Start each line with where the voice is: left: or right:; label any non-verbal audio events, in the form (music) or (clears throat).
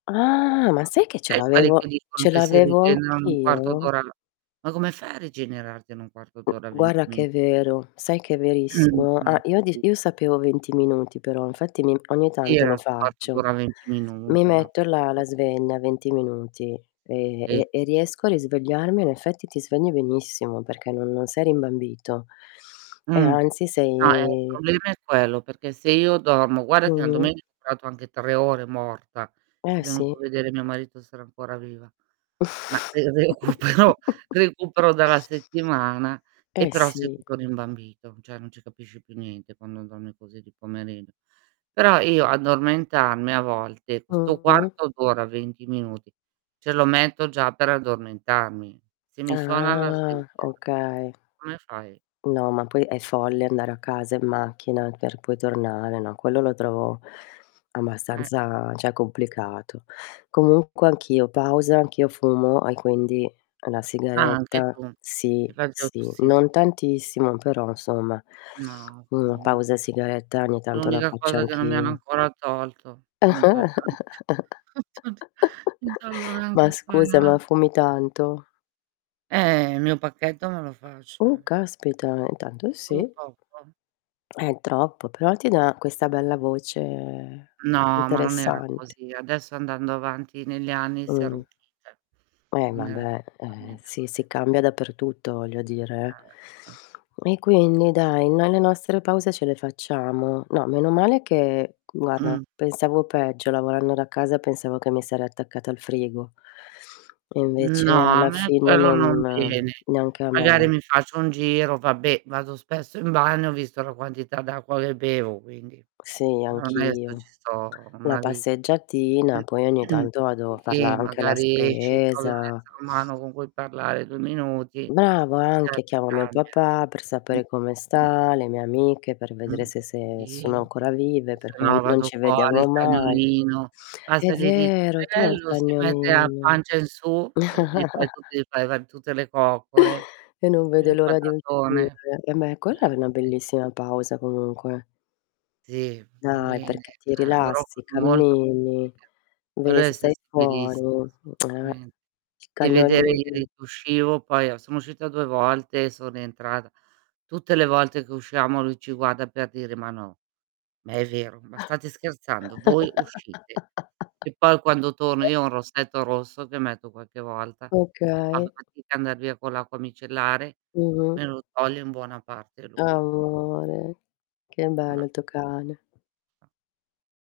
left: Ah. Ma sai che
right: (unintelligible)
left: ce
right: Eh, quelli che
left: l'avevo
right: dicono
left: ce
right: che si
left: l'avevo
right: rigenerano un quarto
left: anch'io?
right: d'ora la ma come fai a rigenerarti in un quarto
left: Mh,
right: d'ora, 20
left: guarda che
right: minuti.
left: è vero, sai che è
right: (clears throat) Cioè,
left: verissimo?
right: non ho
left: Ah, Io dic io
right: capito.
left: sapevo 20 minuti però, infatti mi ogni
right: Sì
left: tanto
right: era
left: lo
right: sul quarto
left: faccio.
right: d'ora 20
left: Mi
right: minuti, una
left: metto
right: cosa
left: la la
right: così.
left: sveglia 20 minuti e
right: Sì.
left: e e riesco a risvegliarmi in effetti ti svegli benissimo perché non non sei rimbambito
right: Mh,
left: e
right: no,
left: anzi
right: ehm, il
left: sei
right: problema è quello, perché se io dormo, guarda che una
left: Mh-mh.
right: domenica ho (unintelligible) anche 3 ore morta, è
left: Eh
right: venuto
left: sì.
right: a vedere mio marito se ero ancora viva. Ma re recupero
left: (chuckles)
right: recupero dalla settimana, e
left: Eh
right: però sei
left: sì.
right: tutto rimbambito, cioè, non ci capisci più niente quando dormi così di pomeriggio. Però io addormentarmi a volte, 'sto
left: Mh-mh.
right: quarto d'ora, 20 minuti, ce lo metto già per addormentarmi. Se mi suona la
left: Ah
right: sveglia,
left: okay.
right: come fai?
left: No, ma poi è folle andare a casa in macchina per poi tornare. No, quello lo trovo
right: Eh.
left: abbastanza cioè complicato. Comunque anch'io pausa, anch'io fumo e quindi la
right: Ah, anche
left: sigaretta
right: tu.
left: sì,
right: Infatti io
left: sì,
right: tossisco.
left: non tantissimo però insomma
right: No,
left: una
right: fumo.
left: pausa sigaretta ogni
right: È
left: tanto la
right: l'unica
left: faccio
right: cosa che non mi hanno
left: anch'io.
right: ancora tolto. Poi mi toglieranno
left: (laughs)
right: (chuckles) (unintelligible) Mi tolgono
left: Ma
right: anche
left: scusa
right: quello.
left: ma fumi
right: (unintelligible)
left: tanto?
right: Eh, mio pacchetto me lo faccio,
left: Uh
right: eh.
left: caspita, è tanto
right: Tu,
left: sì.
right: poco?
left: È troppo però ti dà questa bella voce
right: No, ma non era
left: interessant
right: così. Adesso andando avanti negli anni si
left: Mh.
right: (unintelligible)
left: Eh
right: non era
left: vabbè,
right: per
left: eh
right: niente
left: sì,
right: così.
left: si cambia dappertutto voglio dire,
right: (unintelligible)
left: eh. E quindi dai, noi le nostre pause ce le facciamo. No, meno male che guarda
right: Mh.
left: pensavo peggio, lavorando da casa pensavo che mi sarei attaccata al frigo.
right: Mhmm no,
left: Invece
right: a
left: alla
right: me
left: fine
right: quello non
left: non
right: viene.
left: neanche a
right: Magari
left: me.
right: mi faccio un giro vabbè, vado spesso in bagno visto la quantità d'acqua che bevo quindi,
left: Sì
right: però onesto ci
left: anch'io.
right: sto
left: La
right: una vi
left: passeggiatina poi ogni
right: (clears throat)
left: tanto vado a far la
right: Sì,
left: anche la
right: magari esci e trovi un
left: spesa.
right: essere umano con cui parlare 2 minuti,
left: Brava
right: già
left: anche,
right: ti
left: chiamo mio
right: cambia.
left: papà per sapere come
right: (clears throat)
left: sta, le mie amiche, per vedere
right: Mh,
left: se se sono
right: sì.
left: ancora
right: O
left: vive, perché no
right: sennò
left: non
right: vado
left: ci
right: fuori,
left: vediamo
right: il
left: mai.
right: cagnolino,
left: È
right: basta le dici:
left: vero, tu hai il
right: "Bello" si mette a
left: cagnolino.
right: pancia in su e gli fai
left: (chuckles)
right: tutti gli fai va tutte le coccole.
left: E non
right: Lui è
left: vede
right: un
left: l'ora di
right: patatone.
left: uscire. A me quella è una
right: (unintelligible)
left: bellissima pausa comunque.
right: Sì, fa
left: Dai,
right: bene,
left: perché ti
right: cioè, loro
left: rilassi,
right: fanno molto
left: cammini,
right: amicizia. Poi
left: ve
right: lei è
left: se stai fuori,
right: sensibilissima
left: (tsk) eh.
right: assolutame
left: Il
right: devi vedere
left: cagnolino.
right: ieri che uscivo poi a sono uscita 2 volte e son rientrata. Tutte le volte che usciamo lui ci guarda per dire: "Ma no, ma è vero, ma state scherzando? Voi uscite?" E poi quando torno io ho un
left: (chuckles)
right: rossetto rosso che metto qualche volta. Che fa
left: Okay.
right: fatica a andar via con l'acqua micellare,
left: Mh-mh.
right: me lo toglie in buona parte lui.
left: Amore, che bello
right: (unintelligible)
left: il tuo cane.